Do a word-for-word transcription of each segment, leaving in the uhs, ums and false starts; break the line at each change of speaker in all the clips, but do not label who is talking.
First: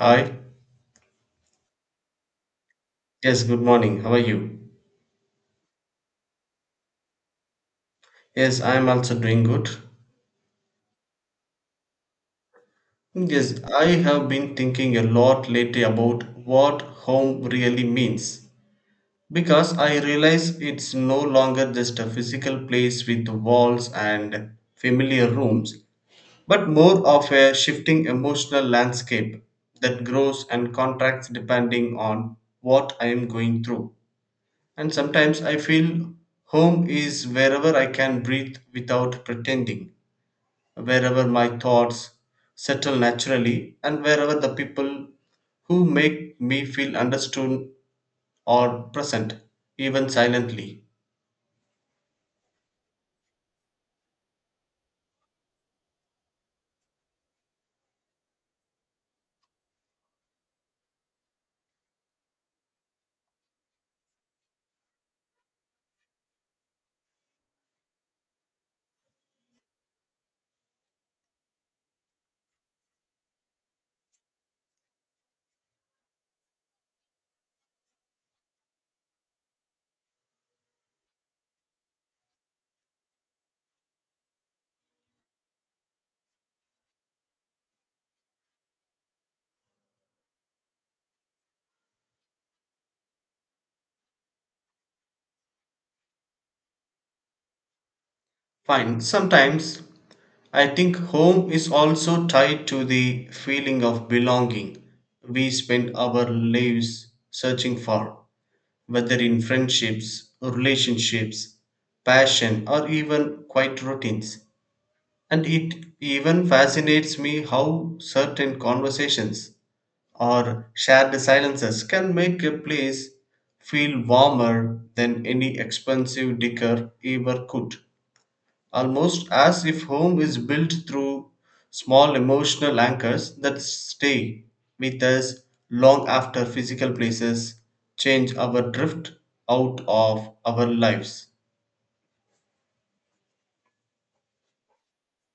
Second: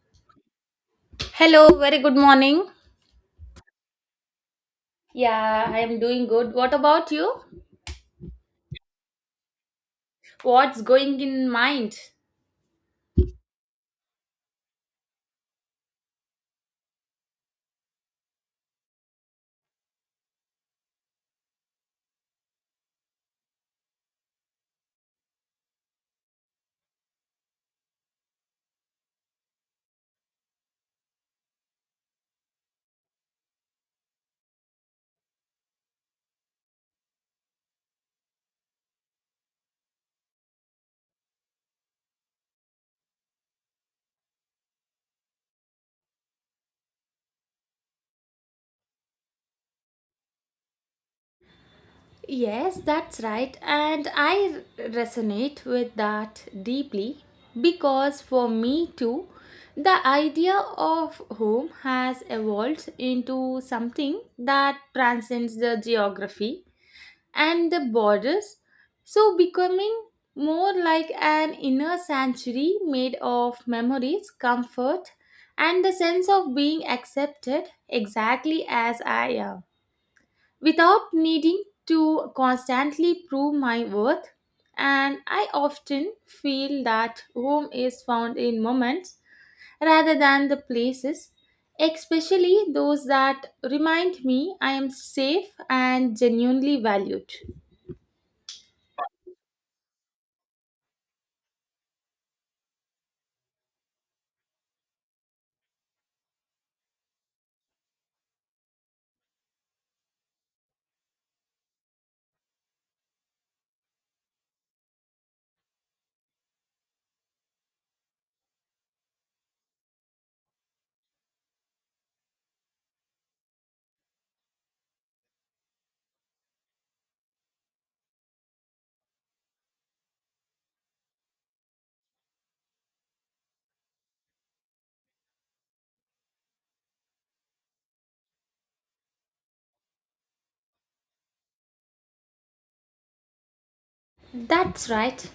Hi.
Hello, very good morning.
Yes, good morning. How are you?
Yeah, I am doing good. What about you?
Yes, I am also doing good.
What's going in mind?
Yes, I have been thinking a lot lately about what home really means, because I realize it's no longer just a physical place with walls and familiar rooms, but more of a shifting emotional landscape that grows and contracts depending on what I am going through. And sometimes I feel home is wherever I can breathe without pretending, wherever my thoughts settle naturally, and wherever the people who make me feel understood are present, even silently.
Yes, that's right. And I resonate with that deeply because for me too, the idea of home has evolved into something that transcends the geography and the borders, so becoming more like an inner sanctuary made of memories, comfort, and the sense of being accepted exactly as I am, without needing to constantly prove my worth. And I often feel that home is found in moments rather than the places, especially those that remind me I am safe and genuinely valued.
Fine, sometimes I think home is also tied to the feeling of belonging we spend our lives searching for, whether in friendships, relationships, passion, or even quiet routines. And it even fascinates me how certain conversations or shared silences can make a place feel warmer than any expensive decor ever could. Almost as if home is built through small emotional anchors that stay with us long after physical places change our drift out of our lives.
That's right.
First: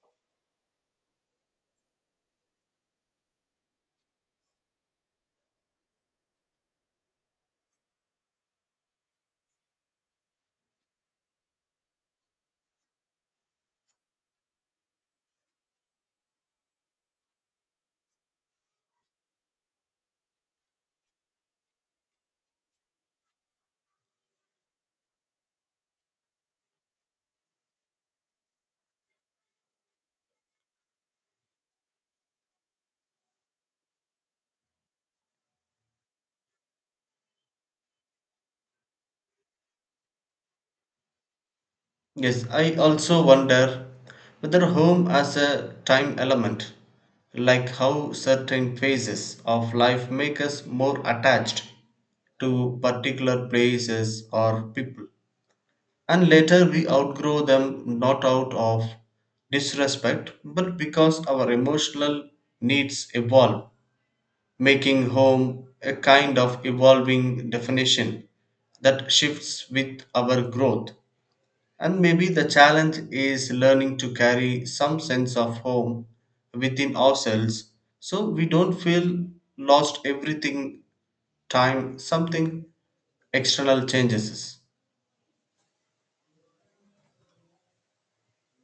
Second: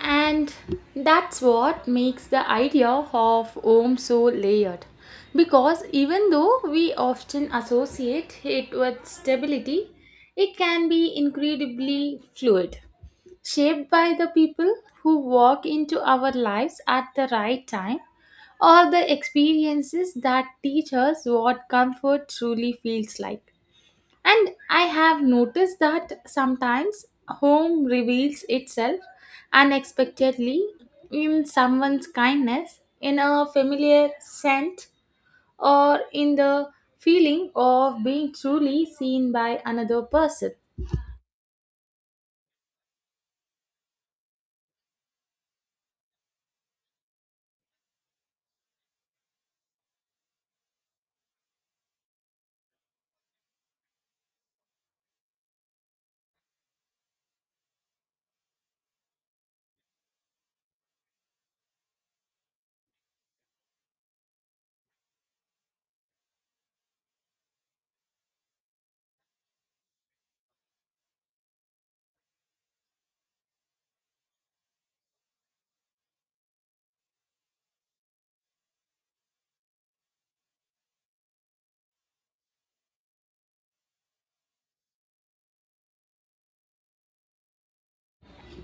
And that's what makes the idea of home so layered. Because even though we often associate it with stability, it can be incredibly fluid, shaped by the people who walk into our lives at the right time or the experiences that teach us what comfort truly feels like. And I have noticed that sometimes home reveals itself unexpectedly in someone's kindness, in a familiar scent, or in the feeling of being truly seen by another person.
Yes, I also wonder whether home as a time element, like how certain phases of life make us more attached to particular places or people. And later we outgrow them, not out of disrespect, but because our emotional needs evolve, making home a kind of evolving definition that shifts with our growth. And maybe the challenge is learning to carry some sense of home within ourselves, so we don't feel lost everything time something external changes.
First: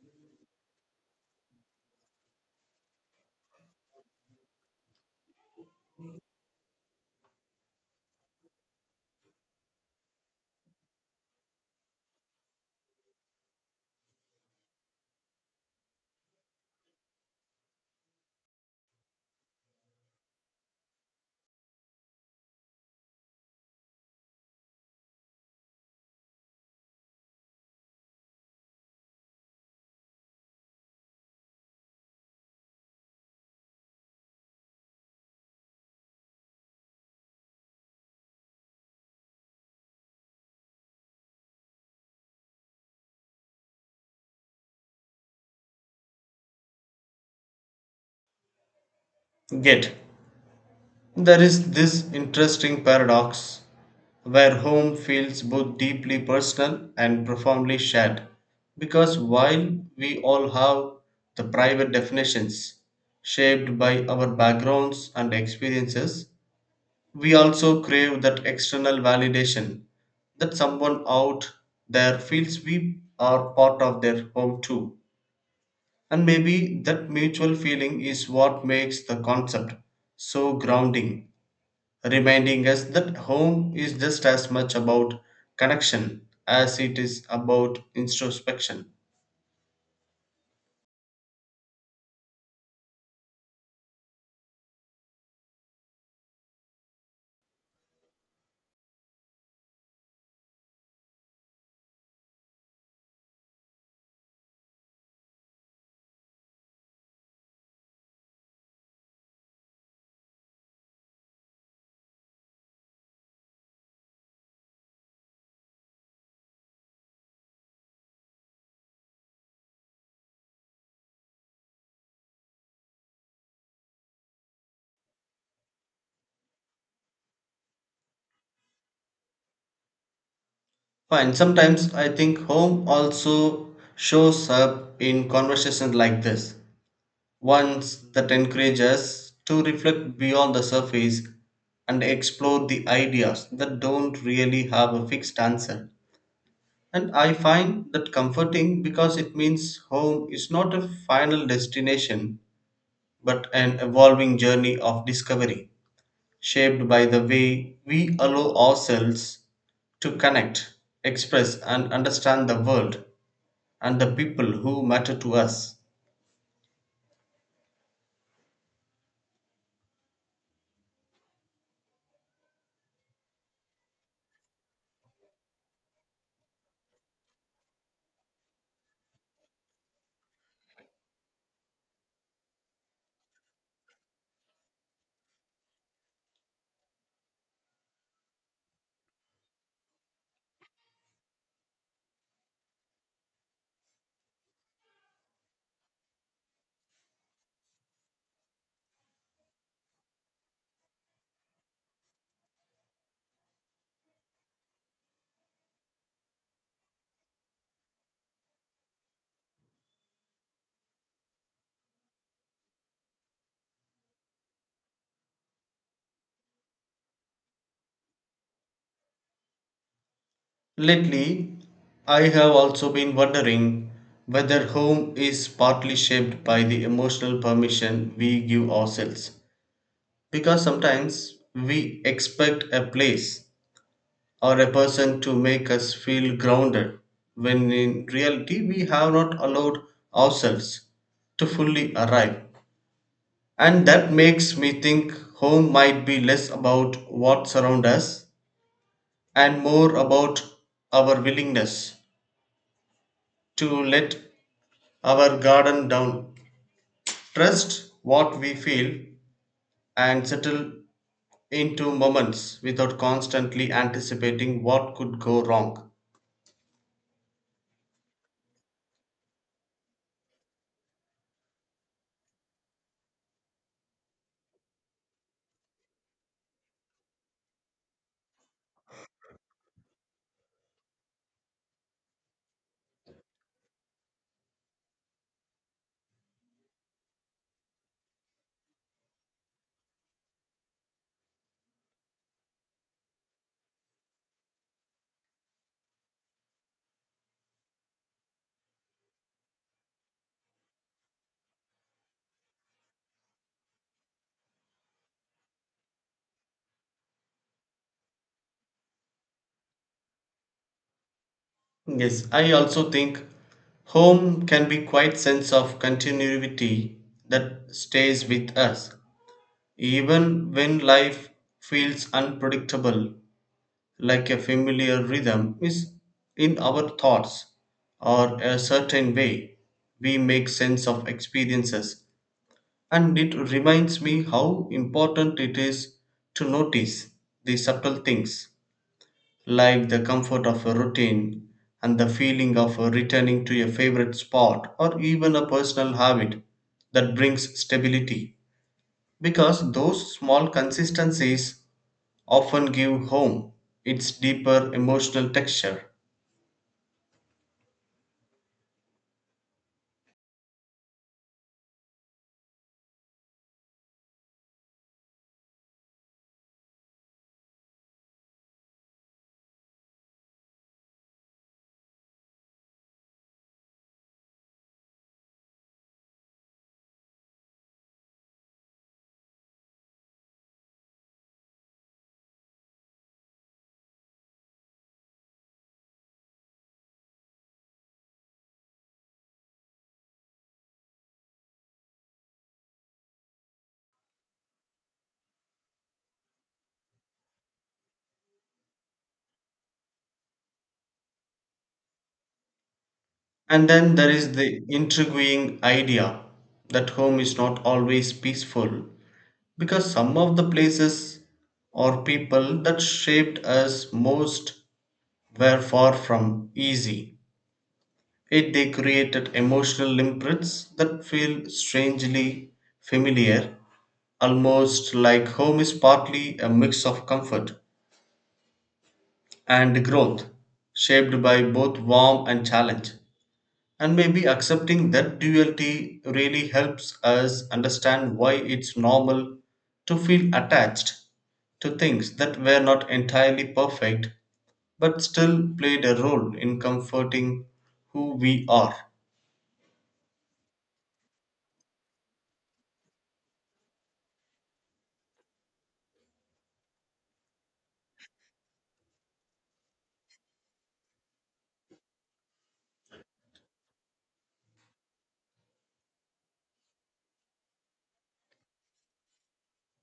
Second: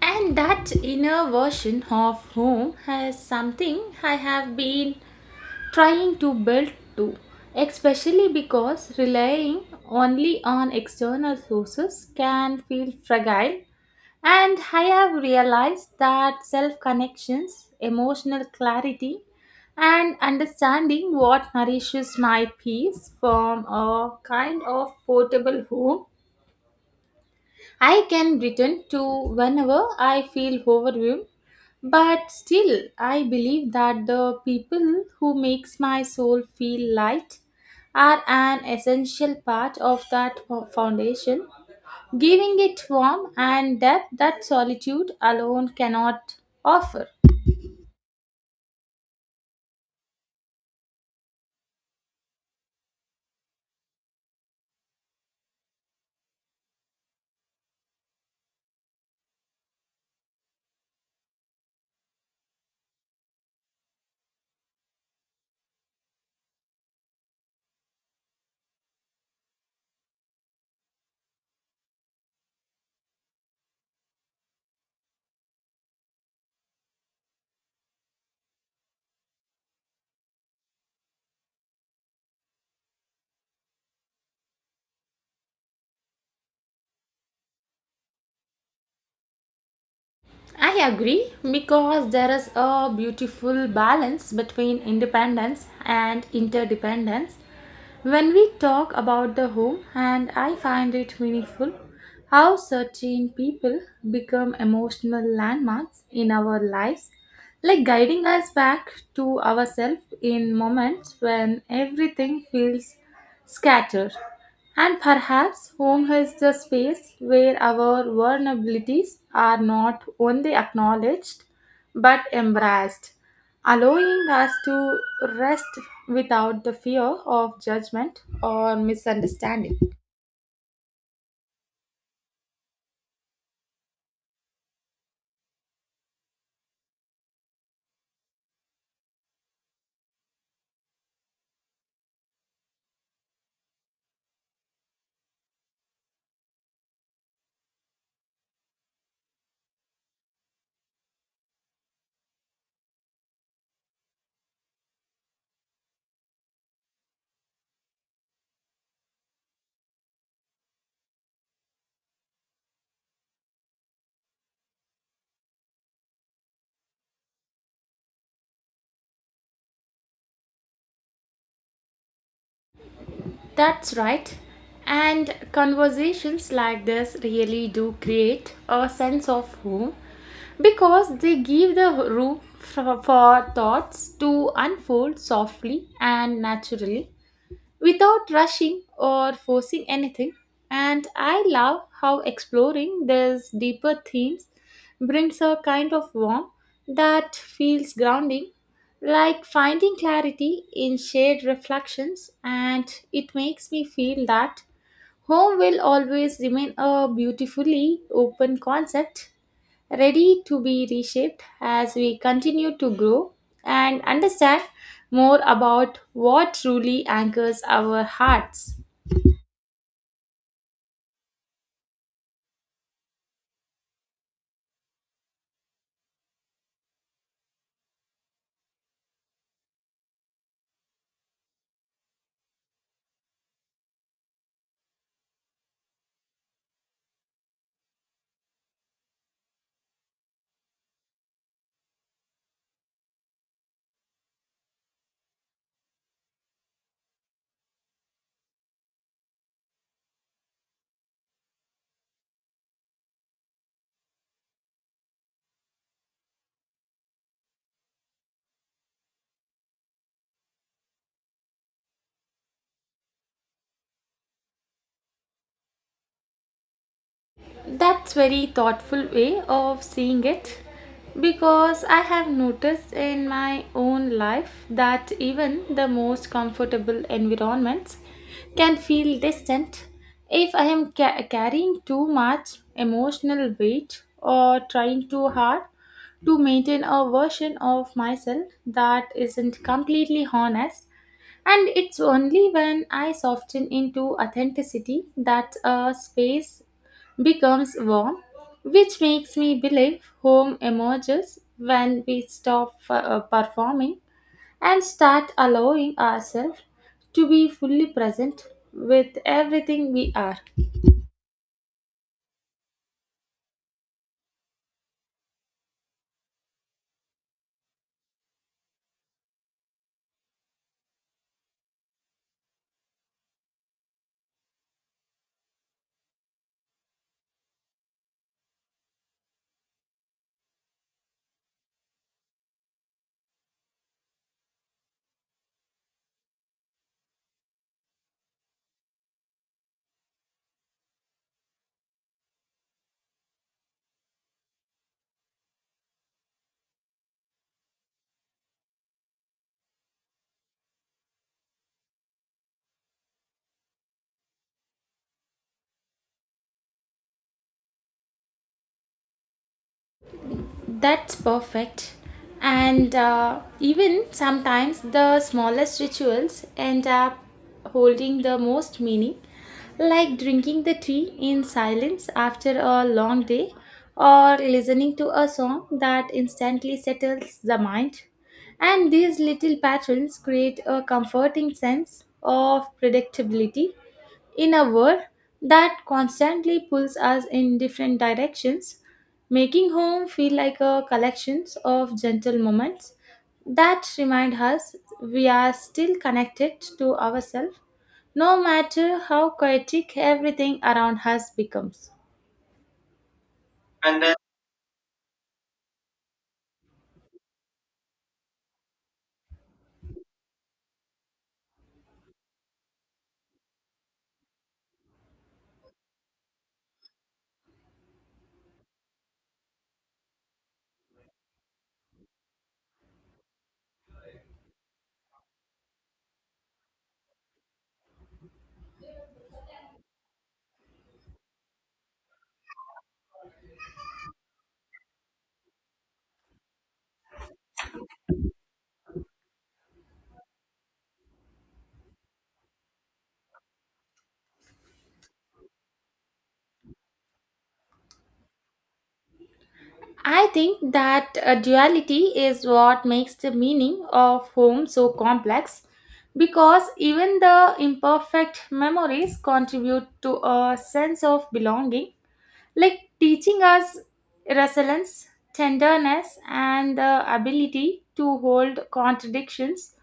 And that inner version of home has something I have been trying to build too, especially because relying only on external sources can feel fragile. And I have realized that self connections, emotional clarity, and understanding what nourishes my peace form a kind of portable home I can return to whenever I feel overwhelmed. But still, I believe that the people who makes my soul feel light are an essential part of that fo- foundation, giving it form and depth that solitude alone cannot offer.
Yet, there is this interesting paradox where home feels both deeply personal and profoundly shared. Because while we all have the private definitions shaped by our backgrounds and experiences, we also crave that external validation, that someone out there feels we are part of their home too. And maybe that mutual feeling is what makes the concept so grounding, reminding us that home is just as much about connection as it is about introspection.
I agree because there is a beautiful balance between independence and interdependence. When we talk about the home, and I find it meaningful how certain people become emotional landmarks in our lives, like guiding us back to ourselves in moments when everything feels scattered. And perhaps home is the space where our vulnerabilities are not only acknowledged but embraced, allowing us to rest without the fear of judgment or misunderstanding.
Fine, sometimes I think home also shows up in conversations like this, ones that encourage us to reflect beyond the surface and explore the ideas that don't really have a fixed answer. And I find that comforting, because it means home is not a final destination but an evolving journey of discovery, shaped by the way we allow ourselves to connect, express, and understand the world and the people who matter to us.
That's right. And conversations like this really do create a sense of home because they give the room for, for thoughts to unfold softly and naturally without rushing or forcing anything. And I love how exploring these deeper themes brings a kind of warmth that feels grounding, like finding clarity in shared reflections. And it makes me feel that home will always remain a beautifully open concept, ready to be reshaped as we continue to grow and understand more about what truly anchors our hearts.
Lately, I have also been wondering whether home is partly shaped by the emotional permission we give ourselves. Because sometimes we expect a place or a person to make us feel grounded, when in reality we have not allowed ourselves to fully arrive. And that makes me think home might be less about what surrounds us and more about our willingness to let our garden down, trust what we feel, and settle into moments without constantly anticipating what could go wrong.
That's very thoughtful way of seeing it, because I have noticed in my own life that even the most comfortable environments can feel distant if I am ca- carrying too much emotional weight or trying too hard to maintain a version of myself that isn't completely honest. And it's only when I soften into authenticity that a space becomes warm, which makes me believe home emerges when we stop uh, performing and start allowing ourselves to be fully present with everything we are.
Yes, I also think home can be quite sense of continuity that stays with us. Even when life feels unpredictable, like a familiar rhythm is in our thoughts, or a certain way we make sense of experiences. And it reminds me how important it is to notice the subtle things, like the comfort of a routine and the feeling of returning to a favorite spot, or even a personal habit that brings stability. Because those small consistencies often give home its deeper emotional texture.
That's perfect. And uh, even sometimes the smallest rituals end up holding the most meaning, like drinking the tea in silence after a long day or listening to a song that instantly settles the mind. And these little patterns create a comforting sense of predictability in a world that constantly pulls us in different directions, making home feel like a collection of gentle moments that remind us we are still connected to ourselves, no matter how chaotic everything around us becomes.
And then there is the intriguing idea that home is not always peaceful, because some of the places or people that shaped us most were far from easy. Yet they created emotional imprints that feel strangely familiar, almost like home is partly a mix of comfort and growth, shaped by both warmth and challenge. And maybe accepting that duality really helps us understand why it's normal to feel attached to things that were not entirely perfect but still played a role in comforting who we are.
I think that uh, duality is what makes the meaning of home so complex, because even the imperfect memories contribute to a sense of belonging, like teaching us resilience, tenderness, and the ability to hold contradictions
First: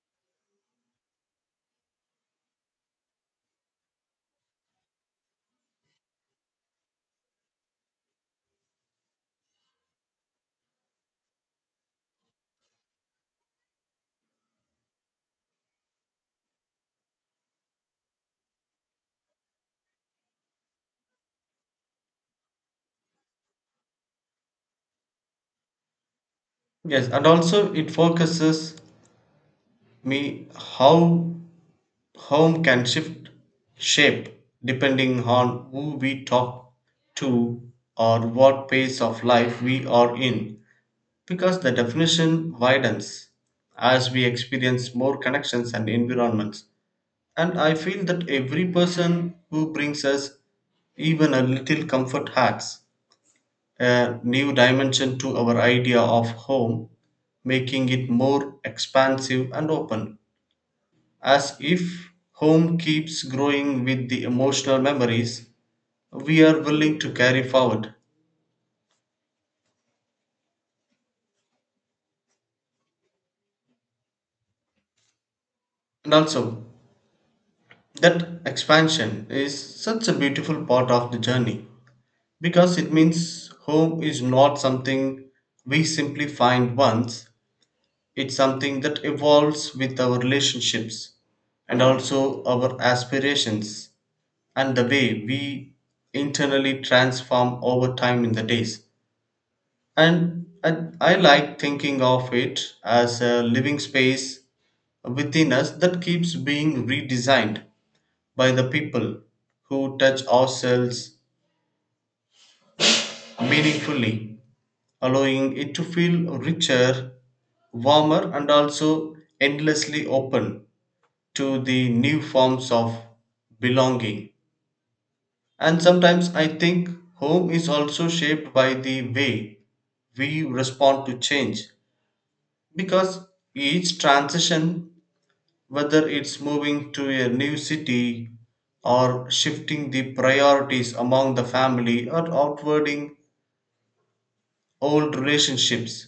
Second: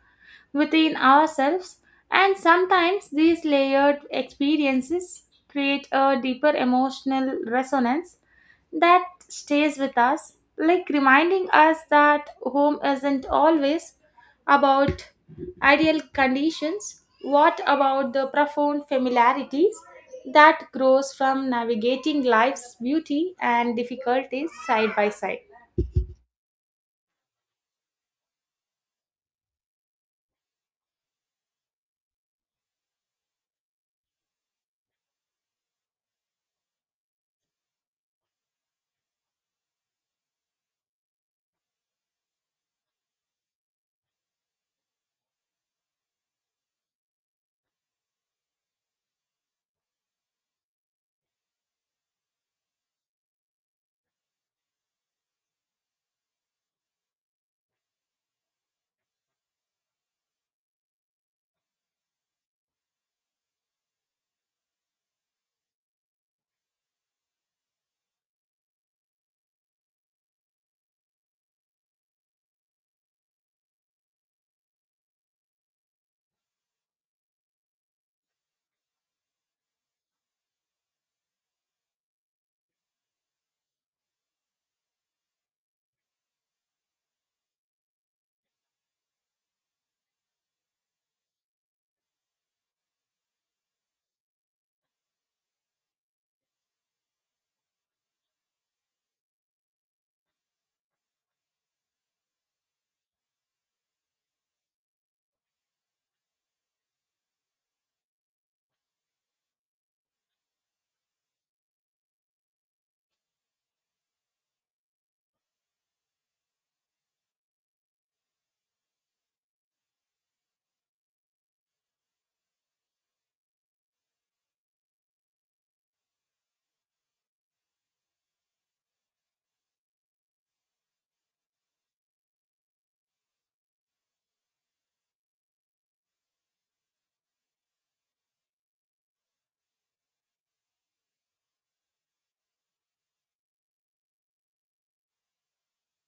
within ourselves. And sometimes these layered experiences create a deeper emotional resonance that stays with us, like reminding us that home isn't always about ideal conditions. What about the profound familiarities that grows from navigating life's beauty and difficulties side by side?
Yes, and also it focuses me how home can shift shape depending on who we talk to or what pace of life we are in. Because the definition widens as we experience more connections and environments. And I feel that every person who brings us even a little comfort adds a new dimension to our idea of home, making it more expansive and open. As if home keeps growing with the emotional memories we are willing to carry forward. And also, that expansion is such a beautiful part of the journey. Because it means home is not something we simply find once, it's something that evolves with our relationships and also our aspirations and the way we internally transform over time in the days. And I, I like thinking of it as a living space within us that keeps being redesigned by the people who touch ourselves meaningfully, allowing it to feel richer, warmer, and also endlessly open to the new forms of belonging. And sometimes I think home is also shaped by the way we respond to change, because each transition, whether it's moving to a new city or shifting the priorities among the family or outwarding old relationships,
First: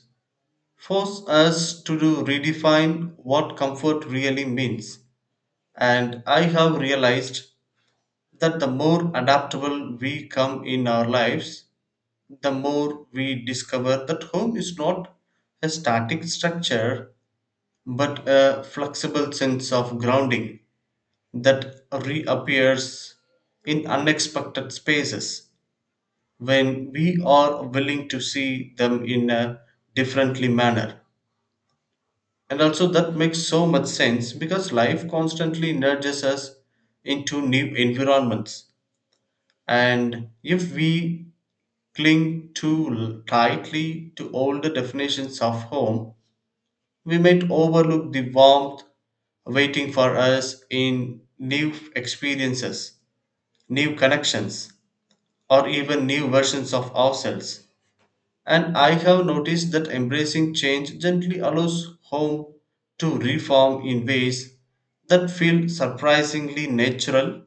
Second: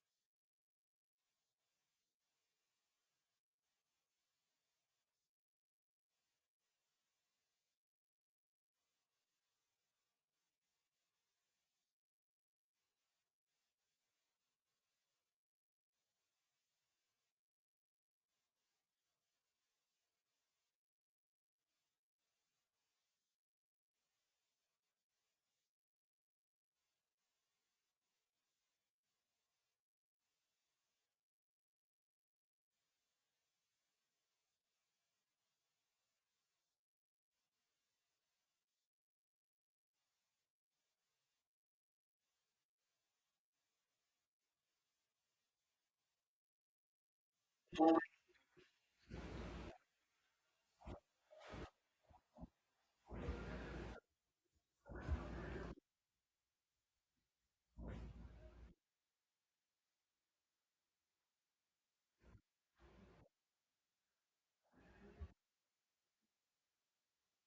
force us to do redefine what comfort really means. And I have realized that the more adaptable we come in our lives, the more we discover that home is not a static structure but a flexible sense of grounding that reappears in unexpected spaces when we are willing to see them in a differently manner. And also, that makes so much sense, because life constantly nudges us into new environments. And if we cling too tightly to older definitions of home, we might overlook the warmth waiting for us in new experiences, new connections, or even new versions of ourselves. And I have noticed that embracing change gently allows home to reform in ways that feel surprisingly natural,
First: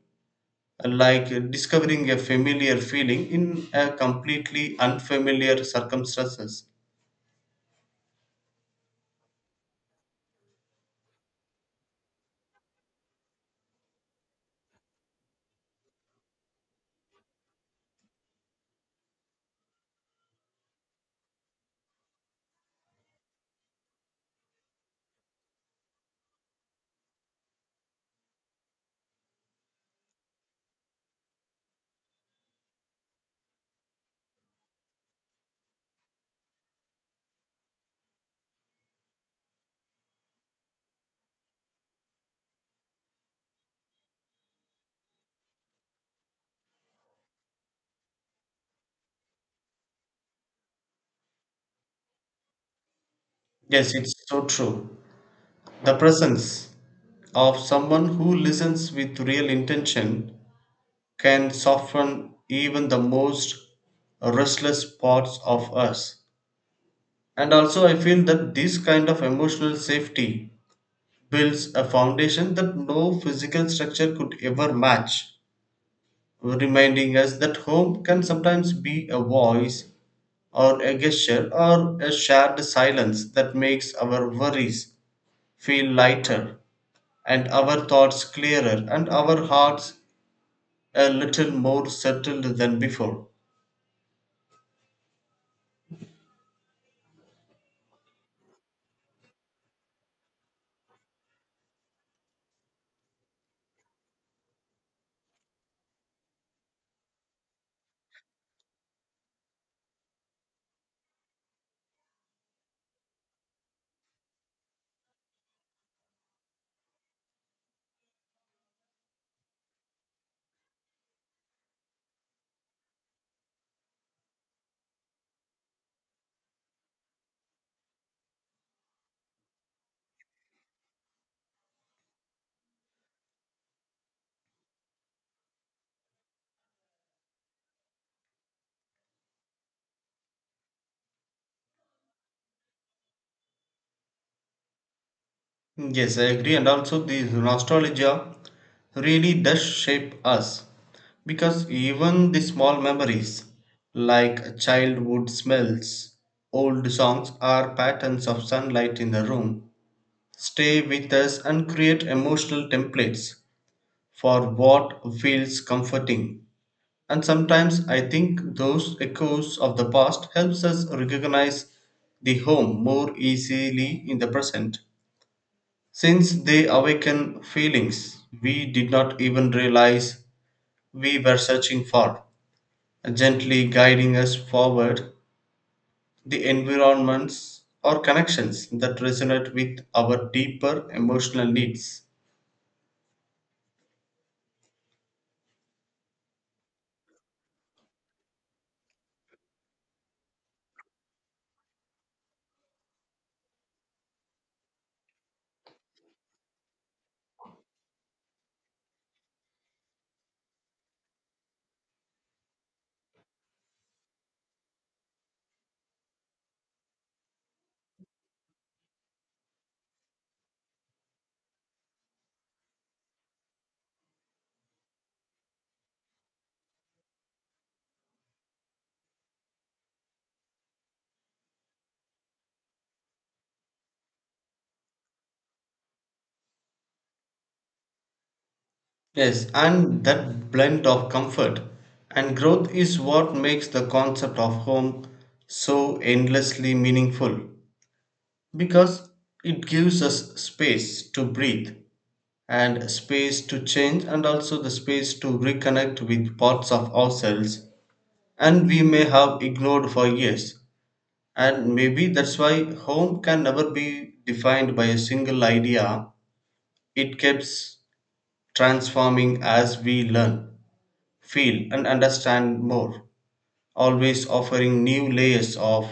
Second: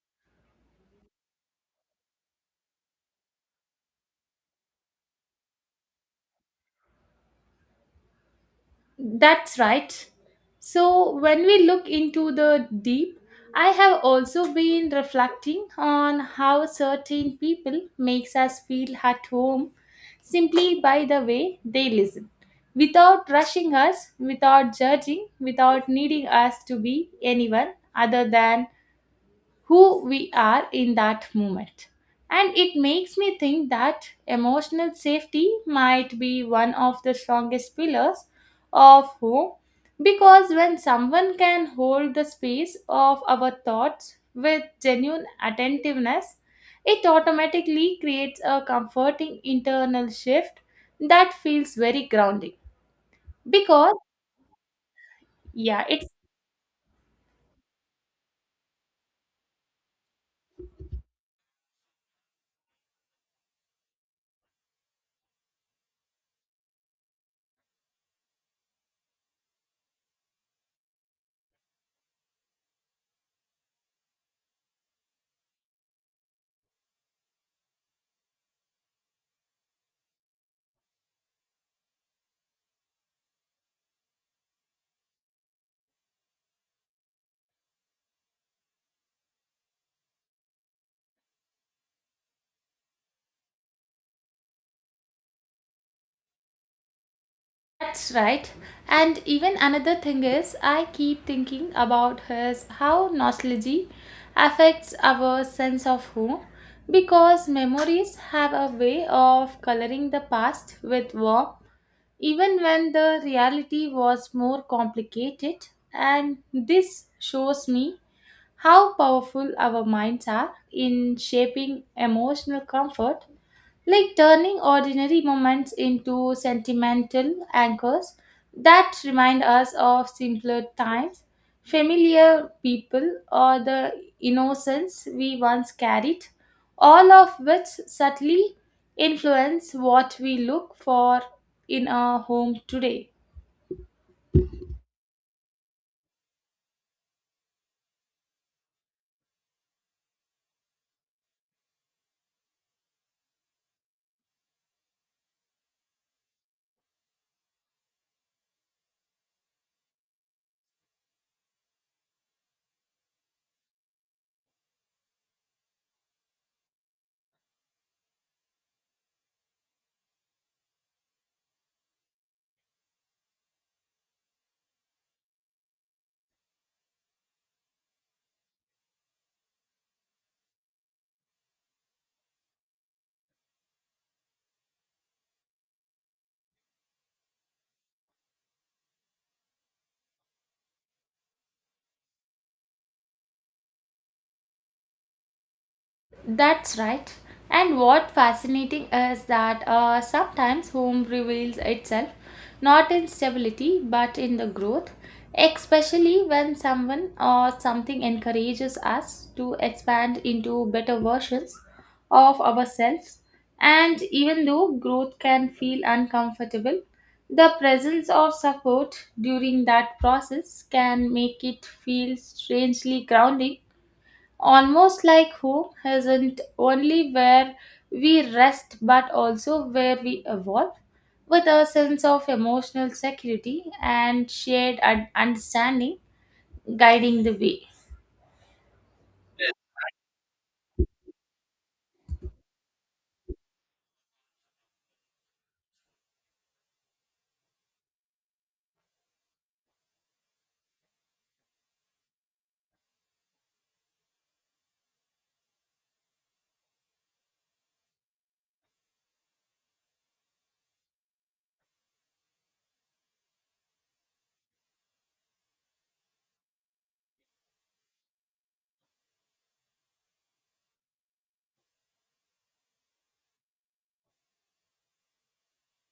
like discovering a familiar feeling in a completely unfamiliar circumstances.
That's right. So, when we look into the deep, I have also been reflecting on how certain people makes us feel at home simply by the way they listen, without rushing us, without judging, without needing us to be anyone other than who we are in that moment. And it makes me think that emotional safety might be one of the strongest pillars of who, because when someone can hold the space of our thoughts with genuine attentiveness, it automatically creates a comforting internal shift that feels very grounding. Because,
Yes, it's so true.
yeah,
The
it's.
presence of someone who listens with real intention can soften even the most restless parts of us. And also, I feel that this kind of emotional safety builds a foundation that no physical structure could ever match, reminding us that home can sometimes be a voice or a gesture or a shared silence that makes our worries feel lighter and our thoughts clearer and our hearts a little more settled than before.
That's right. And even another thing is, I keep thinking about his how nostalgia affects our sense of who, because memories have a way of coloring the past with warmth, even when the reality was more complicated. And this shows me how powerful our minds are in shaping emotional comfort, like turning ordinary moments into sentimental anchors that remind us of simpler times, familiar people, or the innocence we once carried, all of which subtly influence what we look for in our home today.
Yes, I agree, and also the nostalgia really does shape us, because even the small memories, like childhood smells, old songs, or patterns of sunlight in the room, stay with us and create emotional templates for what feels comforting. And sometimes I think those echoes of the past helps us recognize the home more easily in the present. Since they awaken feelings we did not even realize we were searching for, gently guiding us forward, the environments or connections that resonate with our deeper emotional needs.
That's right. And what fascinating is that uh, sometimes home reveals itself not in stability but in the growth, especially when someone or something encourages us to expand into better versions of ourselves. And even though growth can feel uncomfortable, the presence of support during that process can make it feel strangely grounding. Almost like home isn't only where we rest but also where we evolve with a sense of emotional security and shared un- understanding guiding the way.
Yes, and that blend of comfort and growth is what makes the concept of home so endlessly meaningful, because it gives us space to breathe and space to change and also the space to reconnect with parts of ourselves, and we may have ignored for years. And maybe that's why home can never be defined by a single idea, it keeps transforming as we learn, feel, and understand more, always offering new layers of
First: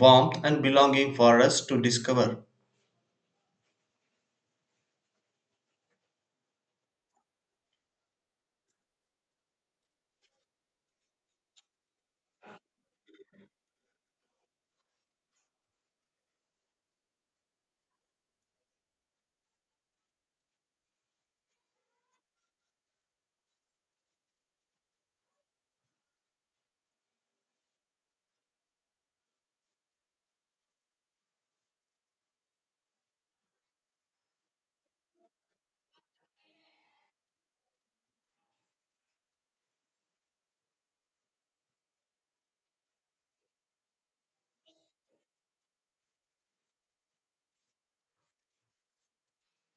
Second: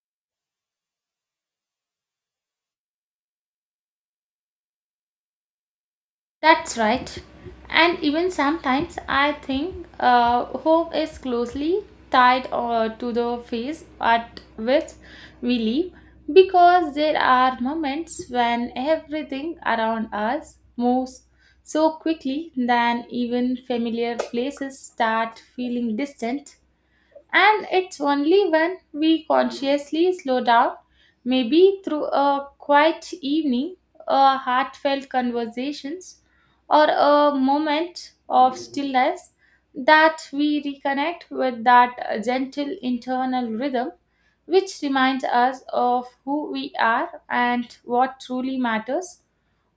warmth and belonging for us to discover.
That's right. And even sometimes I think uh, hope is closely tied uh, to the phase at which we live, because there are moments when everything around us moves so quickly that even familiar places start feeling distant, and it's only when we consciously slow down, maybe through a quiet evening, a heartfelt conversations, or a moment of stillness, that we reconnect with that gentle internal rhythm which reminds us of who we are and what truly matters,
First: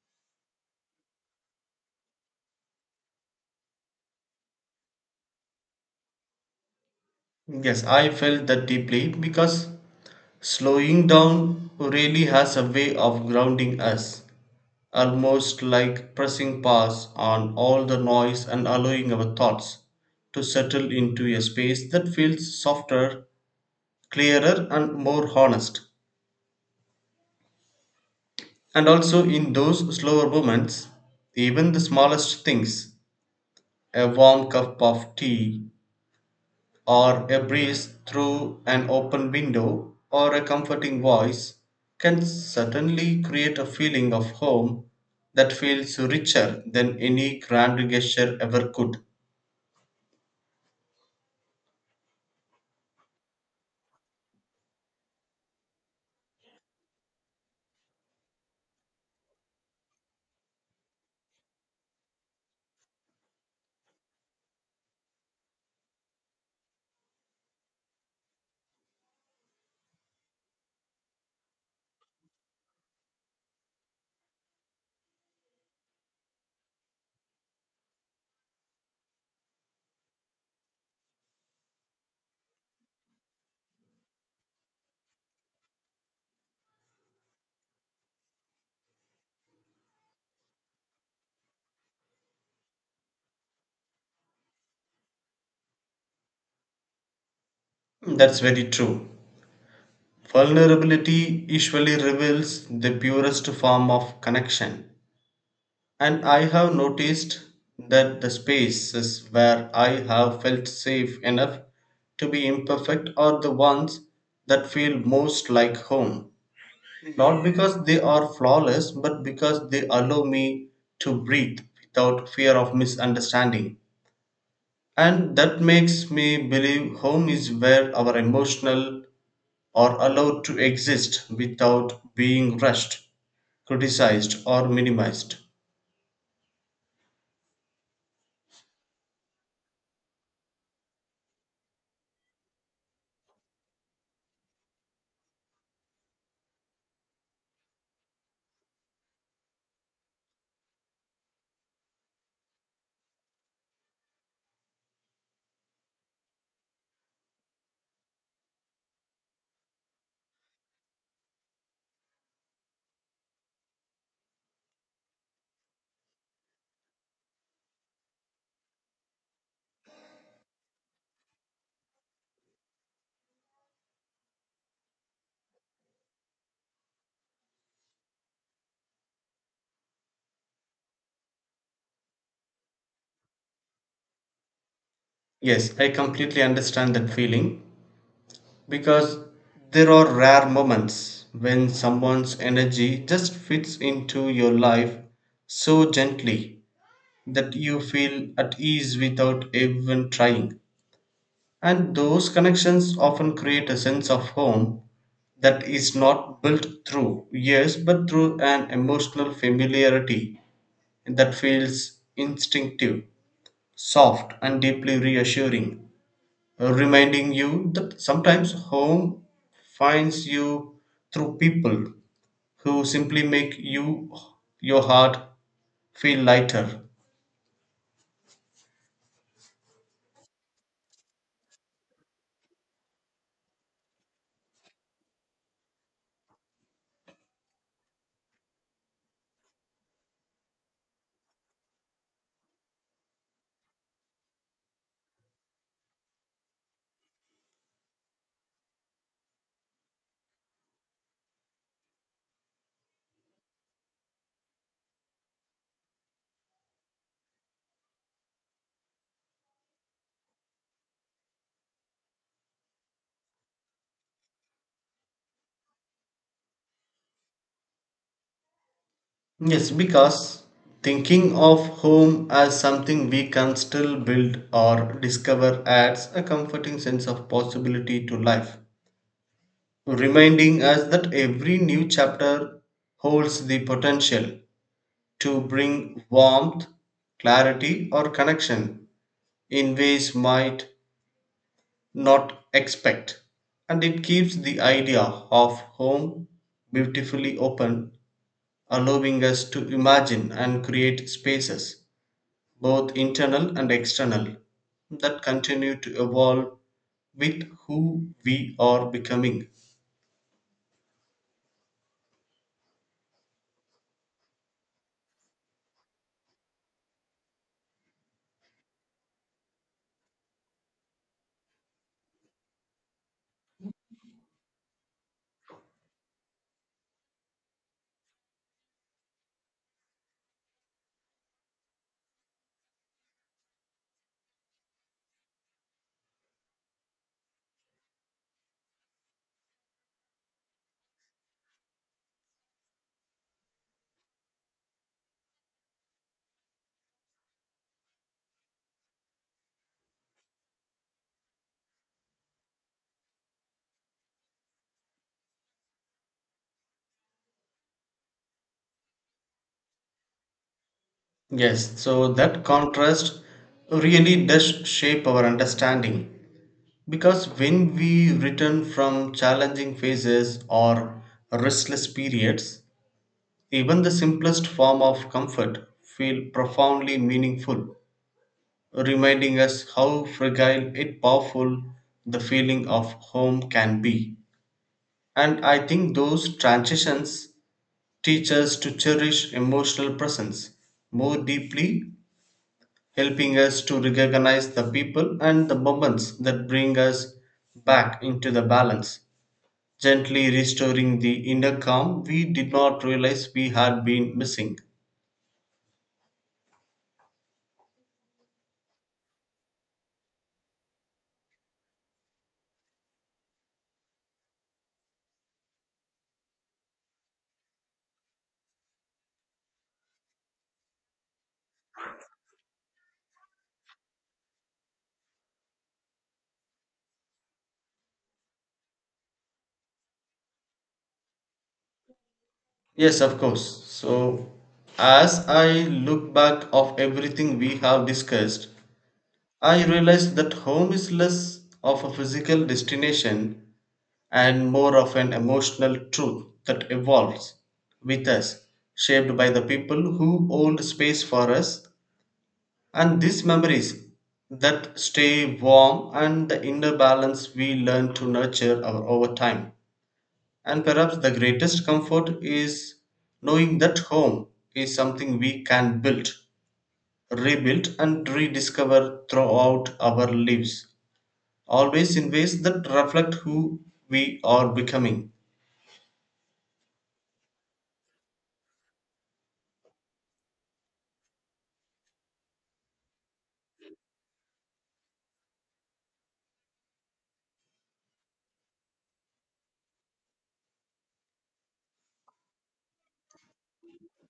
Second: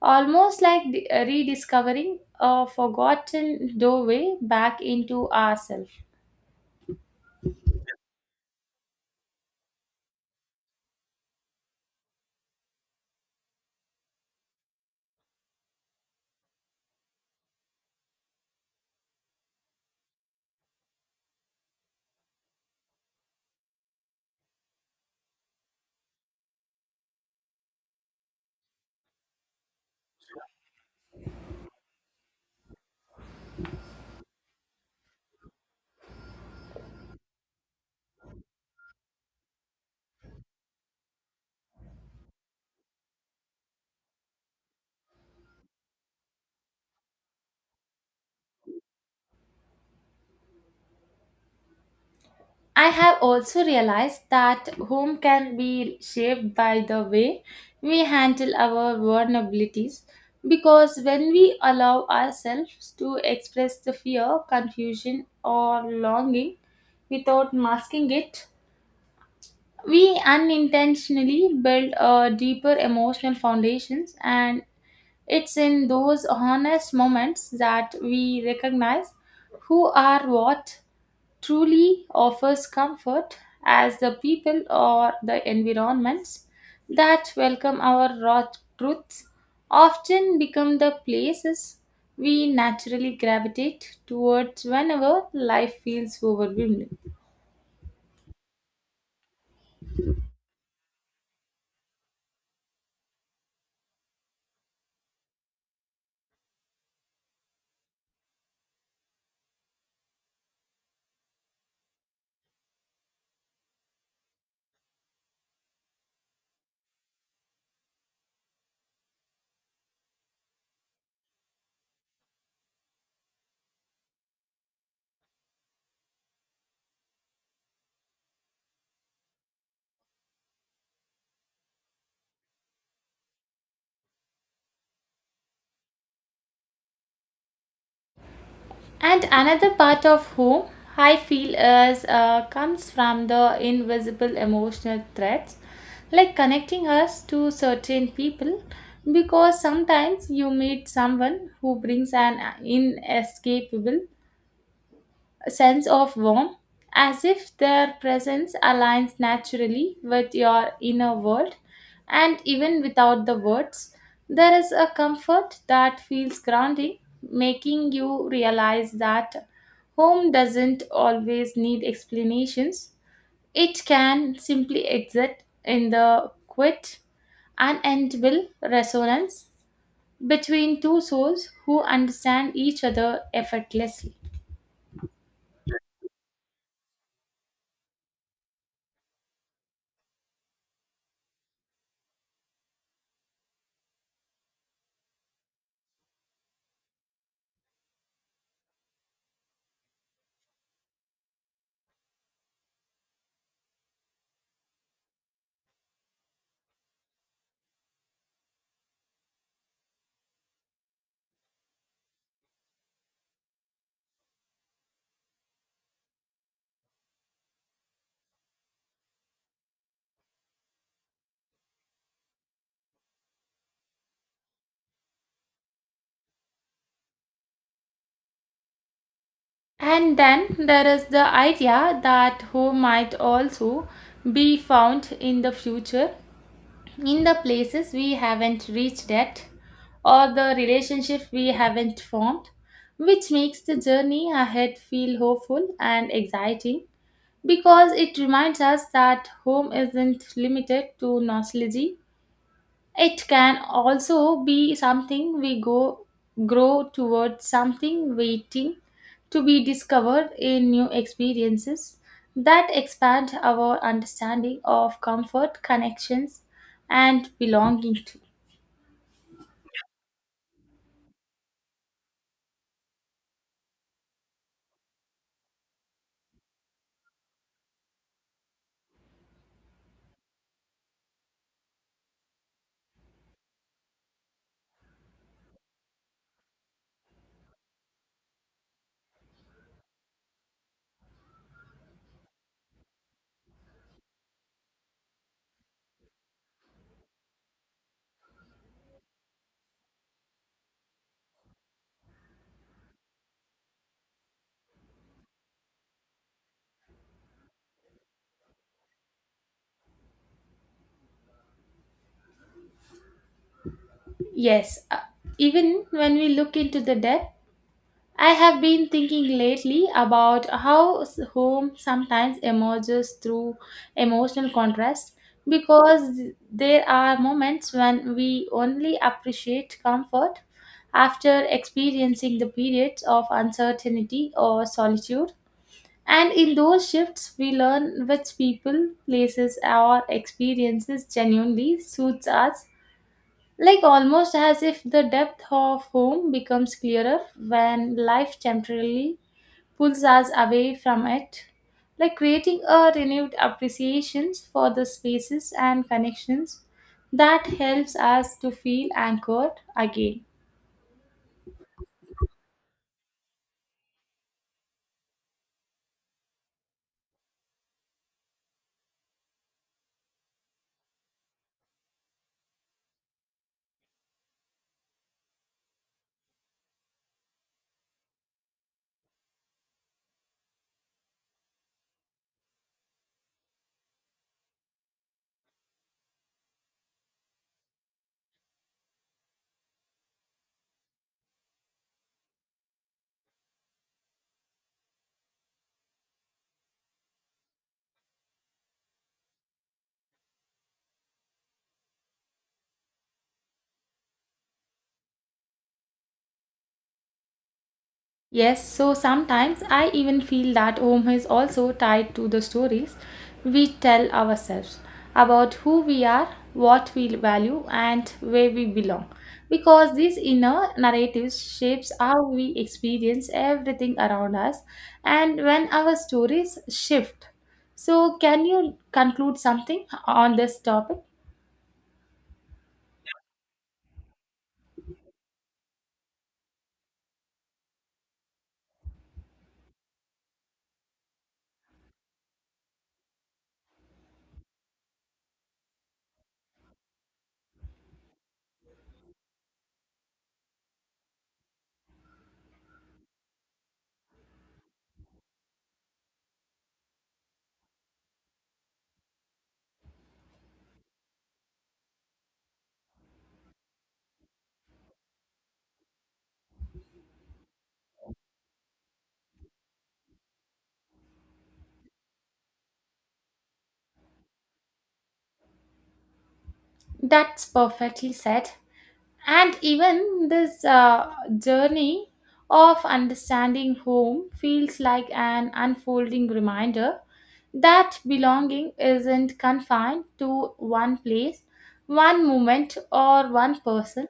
almost like the- rediscovering a forgotten doorway back into ourselves.
Yes, I felt that deeply, because slowing down really has a way of grounding us, almost like pressing pause on all the noise and allowing our thoughts to settle into a space that feels softer, clearer, and more honest. And also, in those slower moments, even the smallest things, a warm cup of tea, or a breeze through an open window, or a comforting voice, can certainly create a feeling of home that feels richer than any grand gesture ever could.
I have also realized that home can be shaped by the way we handle our vulnerabilities, because when we allow ourselves to express the fear, confusion, or longing without masking it, we unintentionally build a deeper emotional foundations. And it's in those honest moments that we recognize who are what truly offers comfort, as the people or the environments that welcome our raw truths often become the places we naturally gravitate towards whenever life feels overwhelming.
That's very true. Vulnerability usually reveals the purest form of connection. And I have noticed that the spaces where I have felt safe enough to be imperfect are the ones that feel most like home. Not because they are flawless, but because they allow me to breathe without fear of misunderstanding. And that makes me believe home is where our emotional are allowed to exist without being rushed, criticized, or minimized.
And another part of whom I feel is uh, comes from the invisible emotional threads, like connecting us to certain people, because sometimes you meet someone who brings an inescapable sense of warmth, as if their presence aligns naturally with your inner world. And even without the words, there is a comfort that feels grounding, making you realize that home doesn't always need explanations. It can simply exist in the quiet, unendable resonance between two souls who understand each other effortlessly.
Yes, I completely understand that feeling, because there are rare moments when someone's energy just fits into your life so gently that you feel at ease without even trying. And those connections often create a sense of home that is not built through years but through an emotional familiarity that feels instinctive, soft, and deeply reassuring, reminding you that sometimes home finds you through people who simply make you your heart feel lighter.
And then there is the idea that home might also be found in the future, in the places we haven't reached yet, or the relationship we haven't formed, which makes the journey ahead feel hopeful and exciting, because it reminds us that home isn't limited to nostalgia. It can also be something we go grow towards, something waiting to be discovered in new experiences that expand our understanding of comfort, connections, and belonging to.
Yes, because thinking of home as something we can still build or discover adds a comforting sense of possibility to life, reminding us that every new chapter holds the potential to bring warmth, clarity, or connection in ways might not expect. And it keeps the idea of home beautifully open, allowing us to imagine and create spaces, both internal and external, that continue to evolve with who we are becoming.
Yes, uh, even when we look into the depth, I have been thinking lately about how s- home sometimes emerges through emotional contrast, because there are moments when we only appreciate comfort after experiencing the periods of uncertainty or solitude. And in those shifts, we learn which people, places, or experiences genuinely suits us, like almost as if the depth of home becomes clearer when life temporarily pulls us away from it, like creating a renewed appreciation for the spaces and connections that helps us to feel anchored again.
Yes, so that contrast really does shape our understanding. Because when we return from challenging phases or restless periods, even the simplest form of comfort feel profoundly meaningful, reminding us how fragile yet powerful the feeling of home can be. And I think those transitions teach us to cherish emotional presence more deeply, helping us to recognize the people and the moments that bring us back into the balance, gently restoring the inner calm we did not realize we had been missing.
Yes, so sometimes I even feel that home is also tied to the stories we tell ourselves about who we are, what we value, and where we belong. Because these inner narratives shapes how we experience everything around us and when our stories shift. So can you conclude something on this topic?
Yes, of course. So, as I look back of everything we have discussed, I realize that home is less of a physical destination and more of an emotional truth that evolves with us, shaped by the people who hold space for us, and these memories that stay warm, and the inner balance we learn to nurture our, over time. And perhaps the greatest comfort is knowing that home is something we can build, rebuild, and rediscover throughout our lives, always in ways that reflect who we are becoming.
That's perfectly said. And even this uh, journey of understanding home feels like an unfolding reminder that belonging isn't confined to one place, one moment, or one person.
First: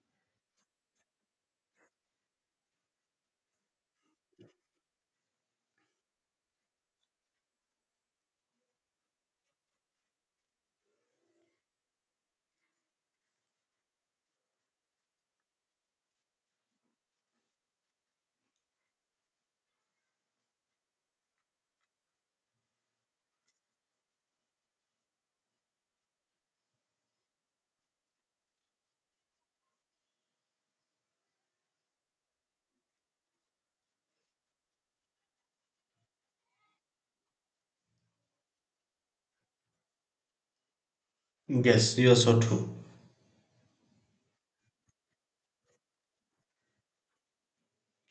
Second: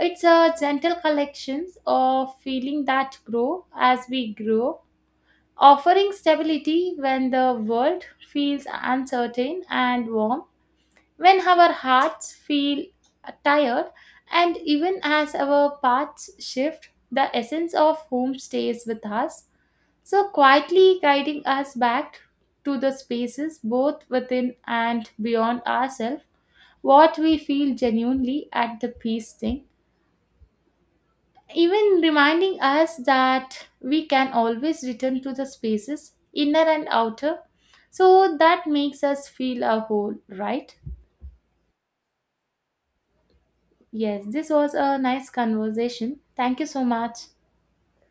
It's a gentle collection of feeling that grow as we grow, offering stability when the world feels uncertain, and warm when our hearts feel tired. And even as our paths shift, the essence of home stays with us, so quietly guiding us back to the spaces both within and beyond ourselves, what we feel genuinely at the peace thing, even reminding us that we can always return to the spaces inner and outer, so that makes us feel a whole, right?
Yes, you are so true.
Yes, this was a nice conversation. Thank you so much.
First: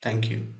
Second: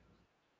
Thank you.